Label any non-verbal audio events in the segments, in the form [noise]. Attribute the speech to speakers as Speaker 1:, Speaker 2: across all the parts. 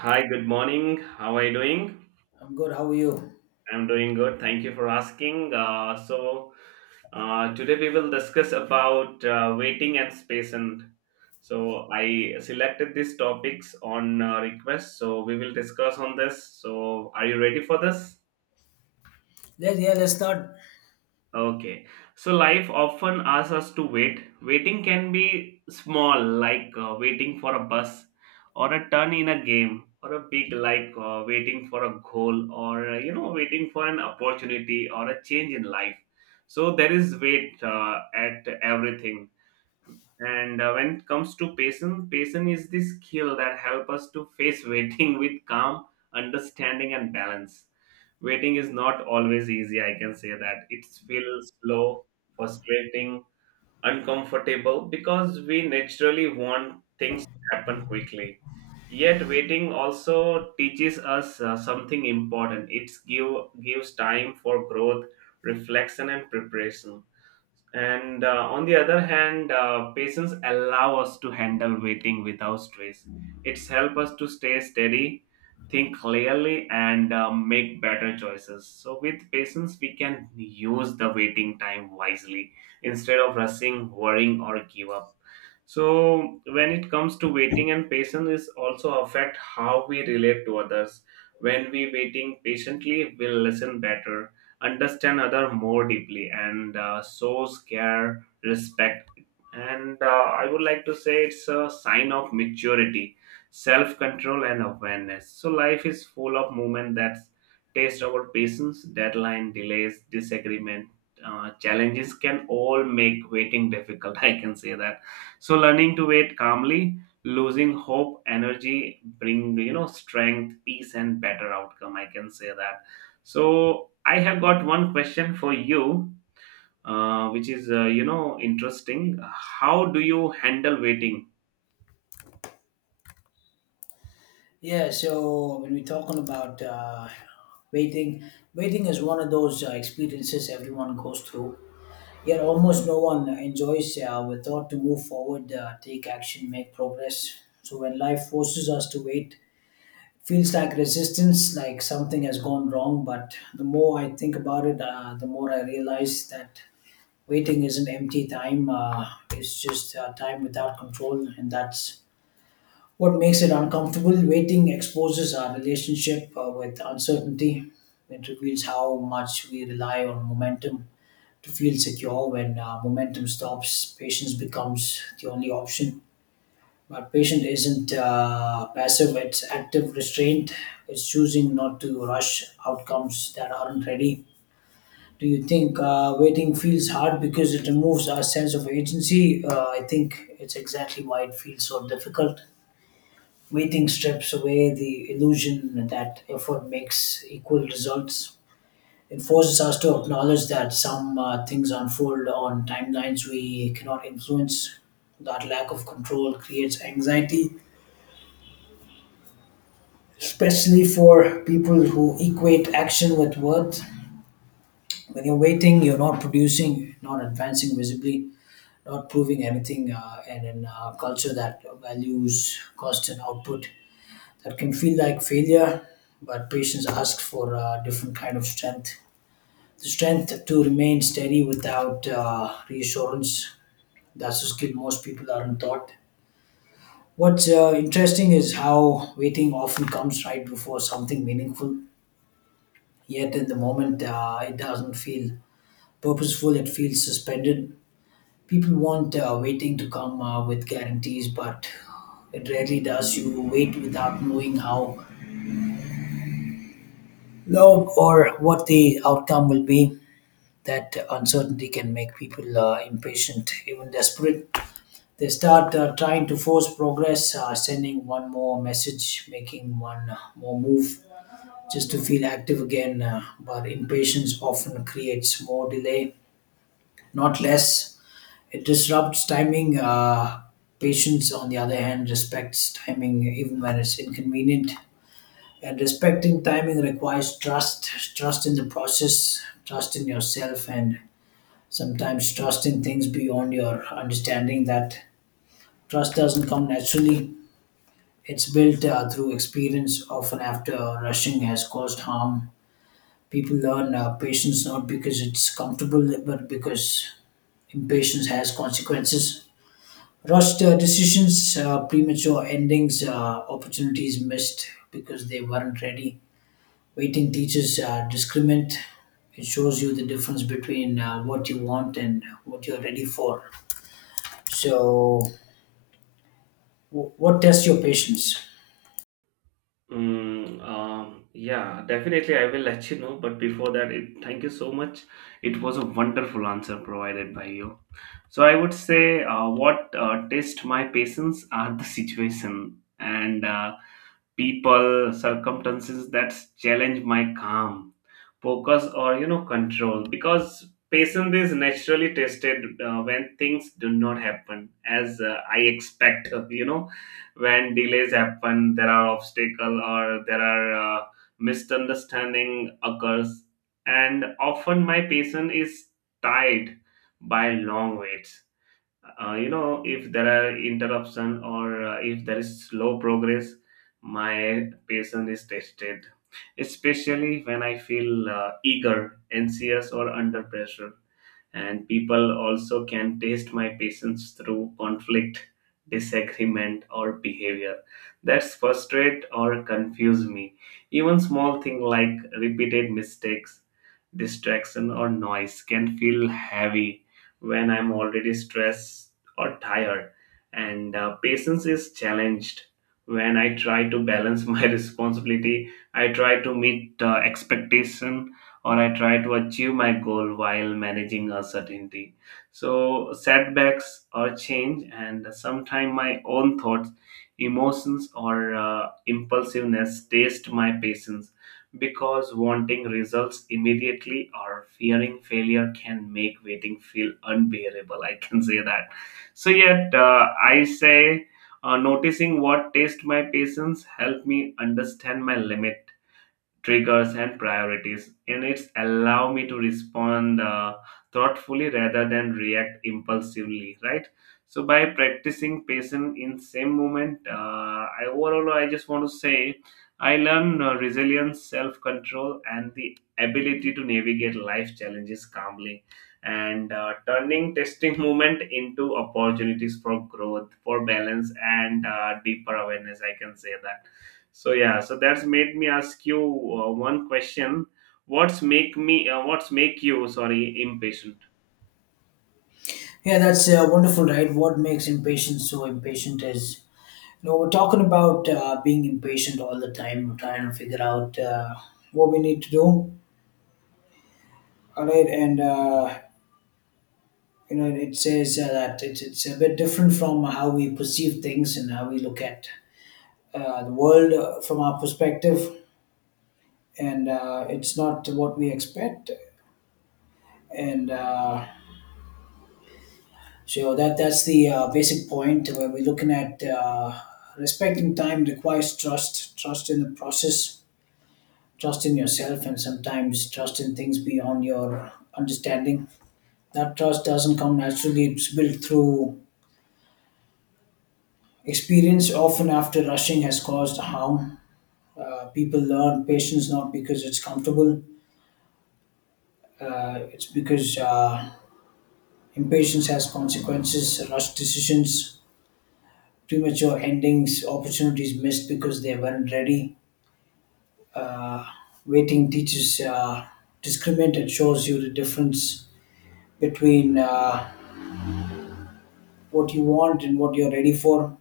Speaker 1: Hi, good morning. How are you doing?
Speaker 2: I'm good. How are you?
Speaker 1: I'm doing good. Thank you for asking. Today we will discuss about waiting and space. I selected these topics on request. So, we will discuss on this. So, are you ready for this?
Speaker 2: Let's start.
Speaker 1: Okay, so life often asks us to wait. Waiting can be small, like waiting for a bus, or a turn in a game, or a big, like waiting for a goal, or you know, waiting for an opportunity or a change in life. So there is wait at everything. And when it comes to patience, patience is the skill that help us to face [laughs] waiting with calm, understanding, and balance. Waiting is not always easy, I can say that. It feels slow, frustrating, uncomfortable because we naturally want things to happen quickly. Yet waiting also teaches us something important. Gives time for growth, reflection, and preparation, and on the other hand, patience allow us to handle waiting without stress. It's help us to stay steady, think clearly, and make better choices. So with patience, we can use the waiting time wisely instead of rushing, worrying, or give up. So when it comes to waiting and patience is also affect how we relate to others. When we waiting patiently, we'll listen better, understand other more deeply, and shows care respect. And I would like to say it's a sign of maturity, self control, and awareness. So life is full of moment that taste our patience: deadline, delays, disagreement, challenges can all make waiting difficult, [laughs] I can say that. So learning to wait calmly, losing hope, energy, bring strength, peace, and better outcome. I can say that. So I have got one question for you, which is interesting. How do you handle waiting?
Speaker 2: Yeah. So when we're talking about waiting, waiting is one of those experiences everyone goes through. Yet almost no one enjoys the thought to move forward, take action, make progress. So when life forces us to wait, it feels like resistance, like something has gone wrong. But the more I think about it, the more I realize that waiting isn't empty time. It's just time without control, and that's what makes it uncomfortable. Waiting exposes our relationship with uncertainty. It reveals how much we rely on momentum to feel secure. When momentum stops, patience becomes the only option. But patience isn't passive, it's active restraint. It's choosing not to rush outcomes that aren't ready. Do you think waiting feels hard because it removes our sense of agency? I think it's exactly why it feels so difficult. Waiting strips away the illusion that effort makes equal results. It forces us to acknowledge that some things unfold on timelines we cannot influence. That lack of control creates anxiety, especially for people who equate action with worth. When you're waiting, you're not producing, not advancing visibly, not proving anything, and in a culture that values cost and output, that can feel like failure, but patience asks for a different kind of strength. The strength to remain steady without reassurance. That's a skill most people aren't taught. What's interesting is how waiting often comes right before something meaningful, yet in the moment it doesn't feel purposeful, it feels suspended. People want waiting to come with guarantees, but it rarely does. You wait without knowing how long or what the outcome will be. That uncertainty can make people impatient, even desperate. They start trying to force progress, sending one more message, making one more move just to feel active again. But impatience often creates more delay, not less. It disrupts timing. Patience, on the other hand, respects timing even when it's inconvenient. And respecting timing requires trust, trust in the process, trust in yourself, and sometimes trust in things beyond your understanding. That trust doesn't come naturally, it's built through experience, often after rushing has caused harm. People learn patience not because it's comfortable but because impatience has consequences: rushed decisions, premature endings, opportunities missed because they weren't ready. Waiting teaches discriminant. It shows you the difference between what you want and what you're ready for. So what tests your patience?
Speaker 1: Mm, yeah, definitely. I will let you know. But before that, it, thank you so much. It was a wonderful answer provided by you. So I would say what test my patience are the [laughs] situation and people, circumstances that challenge my calm, focus, or control. Because patience is naturally tested when things do not happen as I expect. [laughs] You know, when delays happen, there are obstacle or there are misunderstanding occurs, and often my patience is tied by long waits. You know, if there are interruption or if there is slow progress, my patience is tested, especially when I feel eager, anxious, or under pressure. And people also can taste my patience through conflict, disagreement, or behavior that's frustrate or confuse me. Even small thing like repeated mistakes, distraction, or noise can feel heavy when I'm already stressed or tired. And patience is challenged when I try to balance my [laughs] responsibility, I try to meet expectation, or I try to achieve my goal while managing uncertainty. So setbacks or change, and sometimes my own thoughts, emotions, or impulsiveness taste my patience, because wanting results immediately or fearing failure can make waiting feel unbearable. I can say that. So yet I say. Noticing what taste my patience help me understand my limit, triggers, and priorities, and it's allow me to respond thoughtfully rather than react impulsively, right? So by practicing patience in same moment, I overall I just want to say I learn resilience, self control, and the ability to navigate life challenges calmly, and turning testing [laughs] moment into opportunities for growth, for balance, and deeper awareness, I can say that. So yeah, so that's made me ask you one question. What's make me? What's make you? Sorry, impatient.
Speaker 2: Yeah, that's wonderful, right? What makes impatience so impatient is, you know, we're talking about being impatient all the time. We're trying to figure out what we need to do, all right? You know, it says that it's a bit different from how we perceive things and how we look at the world from our perspective. And it's not what we expect. And, uh, So that's the basic point where we're looking at. Respecting time requires trust, trust in the process, trust in yourself, and sometimes trust in things beyond your understanding. That trust doesn't come naturally; it's built through experience. Often, after rushing has caused harm, people learn patience not because it's comfortable, it's because impatience has consequences. Rushed decisions, premature endings, opportunities missed because they weren't ready. uh, Weighting teaches discriminate. It shows you the difference between what you want and what you're ready for.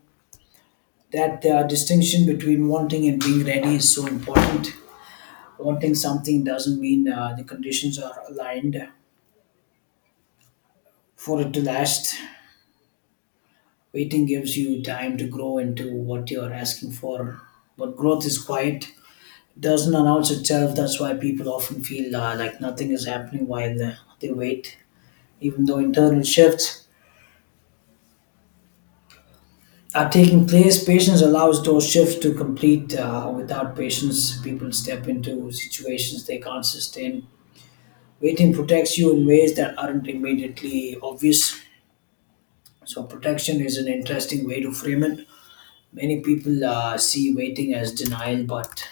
Speaker 2: That distinction between wanting and being ready is so important. Wanting something doesn't mean the conditions are aligned for it to last. Waiting gives you time to grow into what you're asking for, but growth is quiet. It doesn't announce itself. That's why people often feel like nothing is happening while they wait, even though internal shifts are taking place. Patience allows those shifts to complete. Without patience, people step into situations they can't sustain. Waiting protects you in ways that aren't immediately obvious. So, protection is an interesting way to frame it. Many people see waiting as denial, but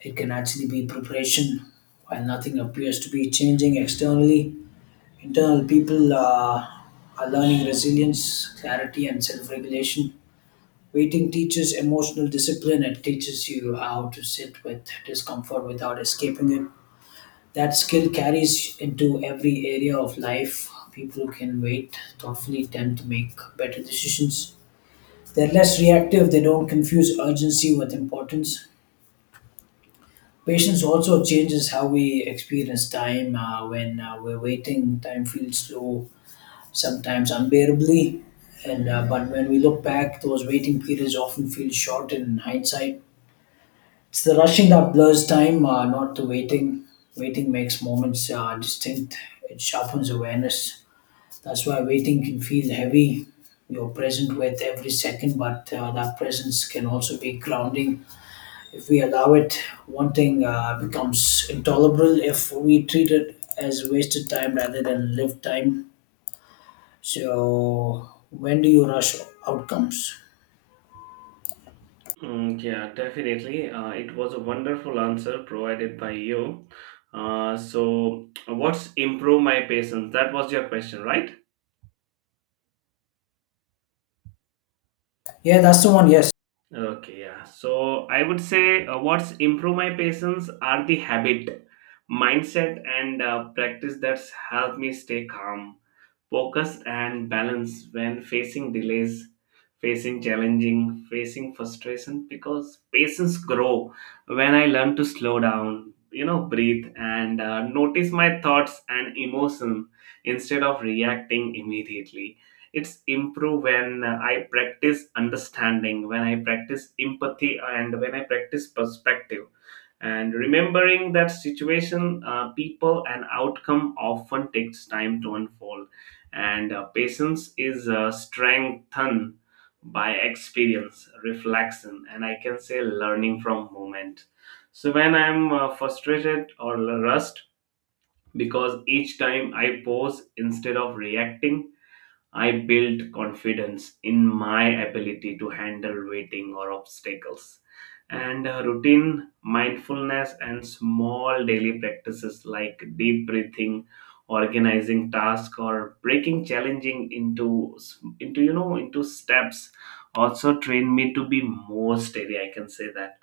Speaker 2: it can actually be preparation. While nothing appears to be changing externally, internal people are learning resilience, clarity, and self regulation. Waiting teaches emotional discipline. It teaches you how to sit with discomfort without escaping it. That skill carries into every area of life. People who can wait thoughtfully tend to make better decisions. They're less reactive, they don't confuse urgency with importance. Patience also changes how we experience time. When we're waiting, time feels slow, sometimes unbearably. And But when we look back, those waiting periods often feel short in hindsight. It's the rushing that blurs time, not the waiting. Waiting makes moments distinct. It sharpens awareness. That's why waiting can feel heavy. You're present with every second, but that presence can also be grounding. If we allow it, wanting becomes intolerable if we treat it as wasted time rather than lived time. So, when do you rush outcomes?
Speaker 1: Mm, yeah, definitely. It was a wonderful answer provided by you. So what's improve my patience? That was your question, right?
Speaker 2: Yeah, that's the one, yes.
Speaker 1: Okay, yeah. So I would say what's improve my patience are the habit, mindset, and practice that's helped me stay calm, focus, and balance when facing delays, facing challenging, facing frustration, because patience grow when I learn to slow down, breathe, and notice my thoughts and emotion instead of reacting immediately. It's improve when I practice understanding, when I practice empathy, and when I practice perspective, and remembering that situation, people, and outcome often takes time to unfold. And patience is strengthened by experience, reflection, and I can say learning from moment. So when I'm frustrated or rushed, because each time I pause instead of reacting, I built confidence in my ability to handle waiting or obstacles. And routine, mindfulness, and small daily practices like deep breathing, organizing tasks, or breaking challenging into into steps also train me to be more steady. I can say that.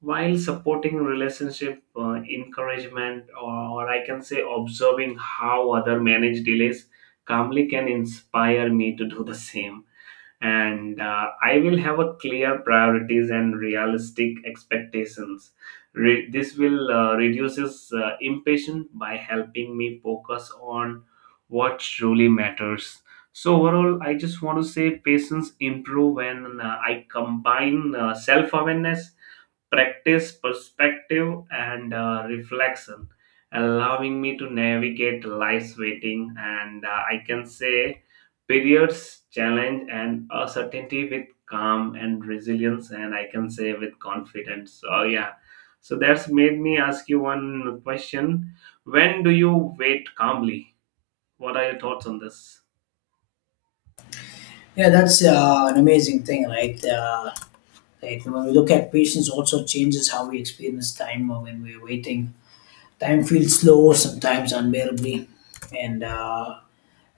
Speaker 1: While supporting relationship, encouragement, or I can say observing how other manage delays calmly can inspire me to do the same. And I will have a clear priorities and realistic expectations. This will reduces impatience by helping me focus on what truly matters. So overall I just want to say patience improve when I combine self awareness, practice, perspective, and reflection, allowing me to navigate life's waiting and I can say periods, challenge, and uncertainty with calm and resilience, and I can say with confidence. So, yeah. So that's made me ask you one question. When do you wait calmly? What are your thoughts on this?
Speaker 2: Yeah, that's an amazing thing, right? Right? And when we look at patience, also changes how we experience time when we're waiting. Time feels slow, sometimes unbearably, and uh,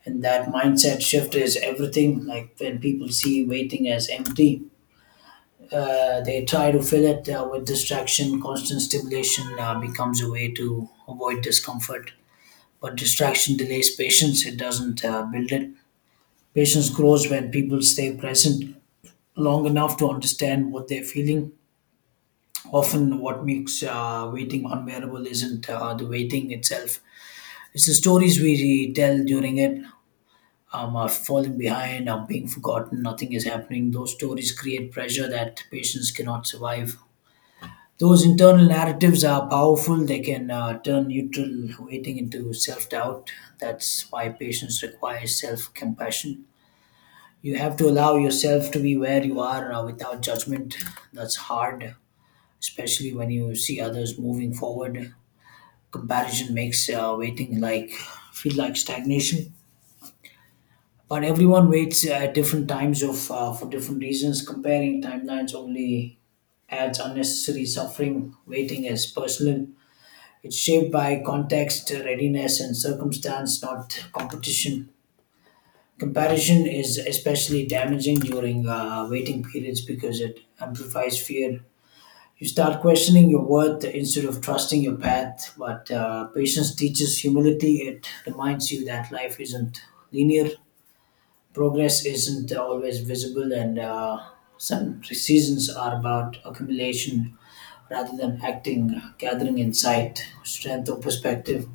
Speaker 2: and that mindset shift is everything. Like when people see waiting as empty, they try to fill it with distraction. Constant stimulation becomes a way to avoid discomfort, but distraction delays patience. It doesn't build it. Patience grows when people stay present long enough to understand what they're feeling. Often, what makes waiting unbearable isn't the waiting itself, it's the stories we tell during it. Are falling behind, are being forgotten, nothing is happening. Those stories create pressure that patients cannot survive. Those internal narratives are powerful. They can turn neutral waiting into self doubt. That's why patience requires self compassion. You have to allow yourself to be where you are without judgment. That's hard, especially when you see others moving forward. Comparison makes waiting feel like stagnation, but everyone waits at different times of for different reasons. Comparing timelines only adds unnecessary suffering. Waiting is personal, it's shaped by context, readiness and circumstance, not competition. Comparison is especially damaging during waiting periods because it amplifies fear. You start questioning your worth instead of trusting your path. But patience teaches humility. It reminds you that life isn't linear, progress isn't always visible, and some seasons are about accumulation rather than acting, gathering insight, strength or perspective.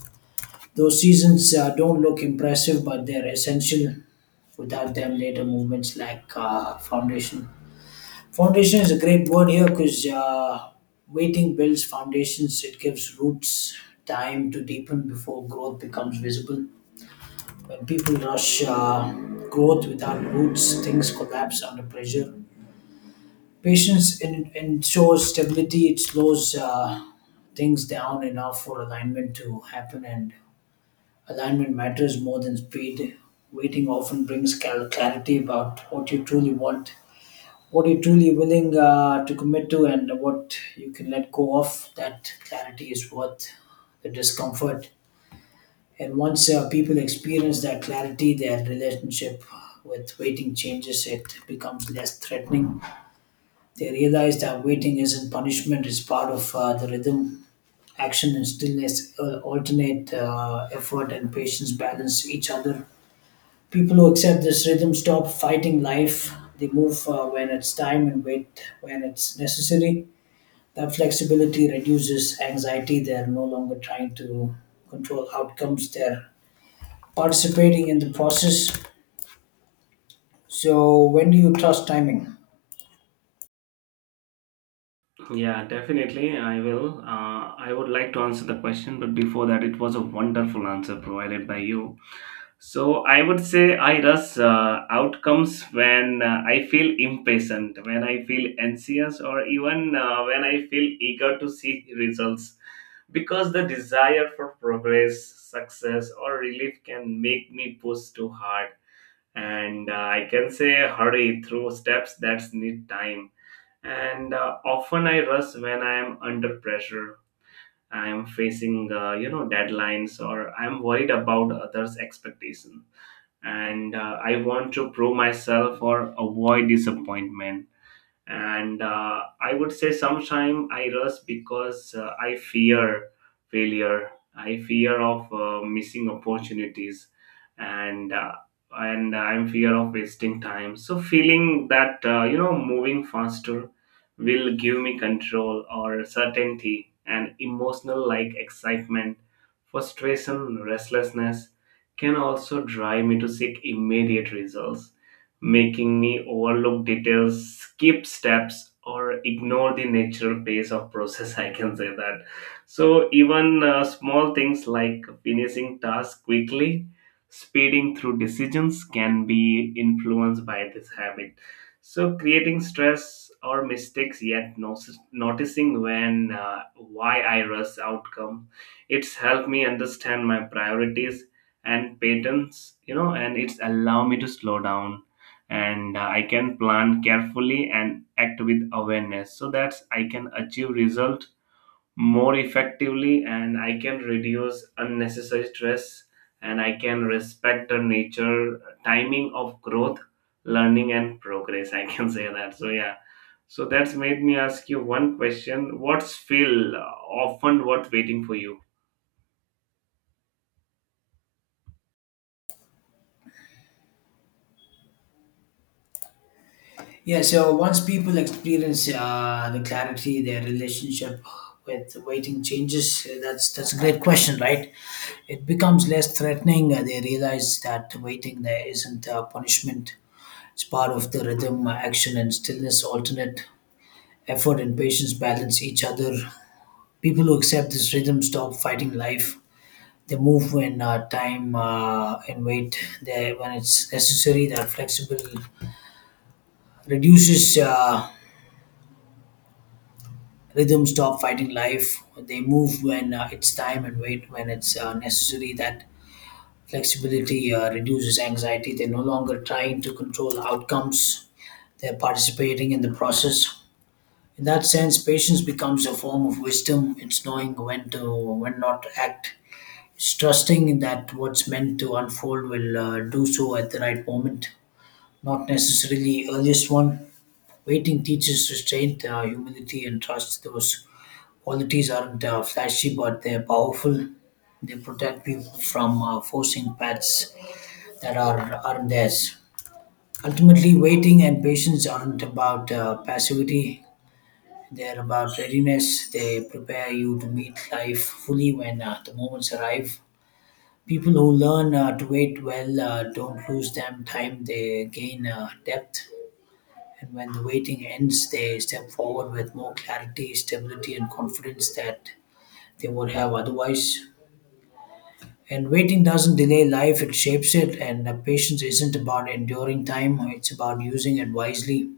Speaker 2: Those seasons don't look impressive, but they're essential. Without them, later movements lack foundation. Foundation is a great word here because waiting builds foundations. It gives roots time to deepen before growth becomes visible. When people rush growth without roots, things collapse under pressure. Ensures stability. It slows things down enough for alignment to happen, and alignment matters more than speed. Waiting often brings clarity about what you truly want, what you're truly willing to commit to, and what you can let go of. That clarity is worth the discomfort. And once people experience that clarity, their relationship with waiting changes. It becomes less threatening. They realize that waiting isn't punishment, it's part of the rhythm. Action and stillness alternate, effort and patience balance each other. People who accept this rhythm stop fighting life. They move when it's time and wait when it's necessary. That flexibility reduces anxiety. They're no longer trying to control outcomes, they're participating in the process. So, when do you trust timing?
Speaker 1: Yeah, definitely. I will. I would like to answer the question, but before that, it was a wonderful answer provided by you. So I would say I rush outcomes when I feel impatient, when I feel anxious, or even when I feel eager to see results. Because the desire for progress, success, or relief can make me push too hard, and I can say hurry through steps that need time. And often I rush when I am under pressure. I am facing, deadlines, or I am worried about others' expectation, and I want to prove myself or avoid disappointment. And I would say sometimes I rush because I fear failure, I fear of missing opportunities, and I'm fear of wasting time, so feeling that moving faster will give me control or certainty. And emotional like excitement, frustration, restlessness can also drive me to seek immediate results, making me overlook details, skip steps, or ignore the natural pace of process. [laughs] I can say that. So even small things like finishing tasks quickly, speeding through decisions, can be influenced by this habit. So creating stress or mistakes, yet noticing when why I rush outcome. It's helped me understand my priorities and patterns, and it's allowed me to slow down, and I can plan carefully and act with awareness, so that I can achieve result more effectively, and I can reduce unnecessary stress, and I can respect the nature timing of growth, learning, and progress, I can [laughs] say that. So yeah, so that's made me ask you one question. What's feel often worth waiting for you?
Speaker 2: Yeah, so once people experience the clarity, their relationship with waiting changes. That's a great question, right? It becomes less threatening. They realize that waiting there isn't a punishment. It's part of the rhythm, action, and stillness, alternate effort and patience balance each other. People who accept this rhythm stop fighting life. They move when time and wait. They, when it's necessary, they're flexible. Reduces rhythm, stop fighting life. They move when it's time and wait when it's necessary. That flexibility reduces anxiety. They're no longer trying to control outcomes. They're participating in the process. In that sense, patience becomes a form of wisdom. It's knowing when to, when not to act. It's trusting that what's meant to unfold will do so at the right moment, not necessarily earliest one. Waiting teaches restraint, humility, and trust. Those qualities aren't flashy, but they're powerful. They protect people from forcing paths that aren't theirs. Ultimately, waiting and patience aren't about passivity. They're about readiness. They prepare you to meet life fully when the moments arrive. People who learn to wait well don't lose them time. They gain depth, and when the waiting ends, they step forward with more clarity, stability, and confidence that they would have otherwise. And waiting doesn't delay life; it shapes it. And patience isn't about enduring time; it's about using it wisely.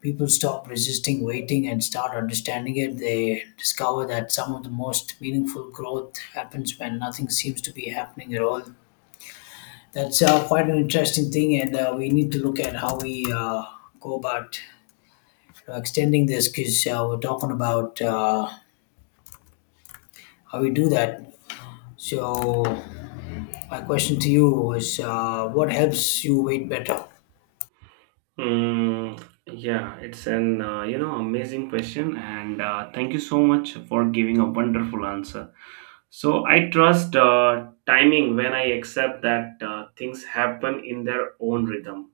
Speaker 2: People stop resisting waiting and start understanding it, they discover that some of the most meaningful growth happens when nothing seems to be happening at all. That's quite an interesting thing, and we need to look at how we go about extending this because we're talking about how we do that. So, my question to you is what helps you wait better?
Speaker 1: Hmm. Yeah, it's an amazing question, and thank you so much for giving a wonderful answer. So I trust timing when I accept that things happen in their own rhythm.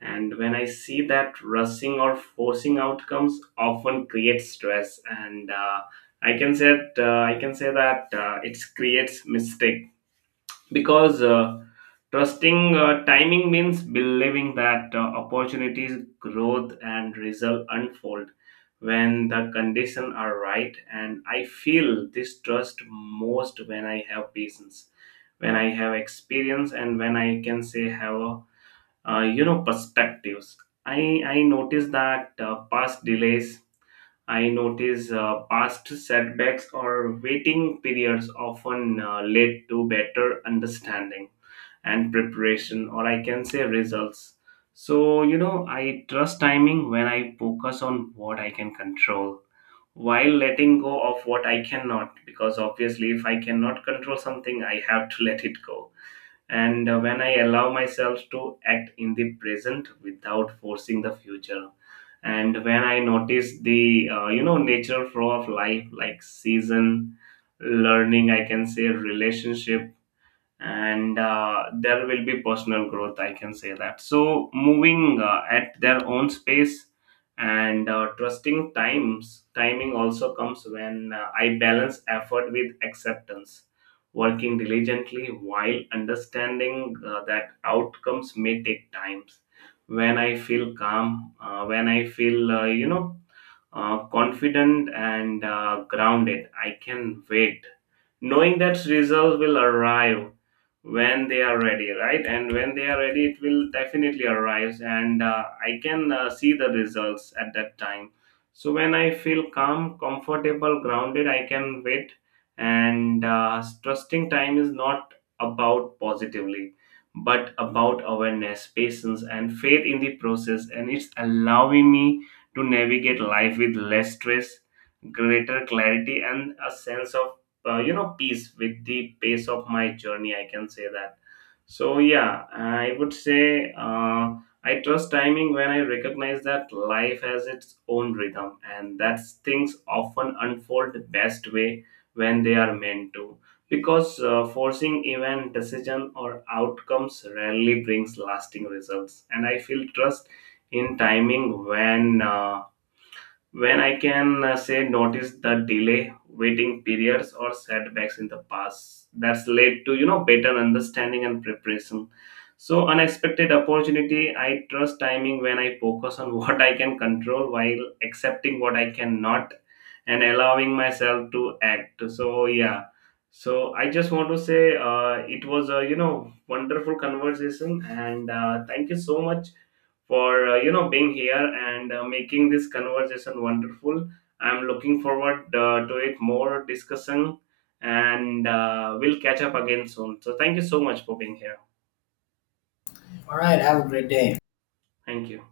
Speaker 1: And when I see that rushing or forcing outcomes often creates stress, and I can say that it creates mistake, because trusting timing means believing that opportunities, growth, and result unfold when the conditions are right. And I feel this trust most when I have patience, when I have experience, and when I can say have a perspectives. I notice that past delays, I notice past setbacks or waiting periods often lead to better understanding and preparation, or I can say results. So I trust timing when I focus on what I can control while letting go of what I cannot, because obviously if I cannot control something, I have to [laughs] let it go. And when I allow myself to act in the present without forcing the future, and when I notice the natural flow of life, like season, learning, I can say relationship, and there will be personal growth, I can say that. So moving at their own space. And trusting times timing also comes when I balance effort with acceptance, working diligently while understanding that outcomes may take times. When I feel calm, when I feel confident and grounded, I can wait, knowing that results will arrive when they are ready, right? And when they are ready, it will definitely arrive, and I can see the results at that time. So when I feel calm, comfortable, grounded, I can wait. And trusting time is not about positively, but about awareness, patience, and faith in the process. And it's allowing me to navigate life with less stress, greater clarity, and a sense of peace with the pace of my journey. I can say that. So yeah, I would say I trust timing when I recognize that life has its own rhythm, and that things often unfold best way when they are meant to. Because forcing event, decision, or outcomes rarely brings lasting results, and I feel trust in timing when I can say notice the delay, waiting periods, or setbacks in the past. That's led to better understanding and preparation. So unexpected opportunity, I trust timing when I focus on [laughs] what I can control while accepting what I cannot, and allowing myself to act. So yeah. So I just want to say it was a wonderful conversation, and thank you so much for being here, and making this conversation wonderful. I'm looking forward to it more discussion, and we'll catch up again soon. So thank you so much for being here.
Speaker 2: All right, have a great day.
Speaker 1: Thank you.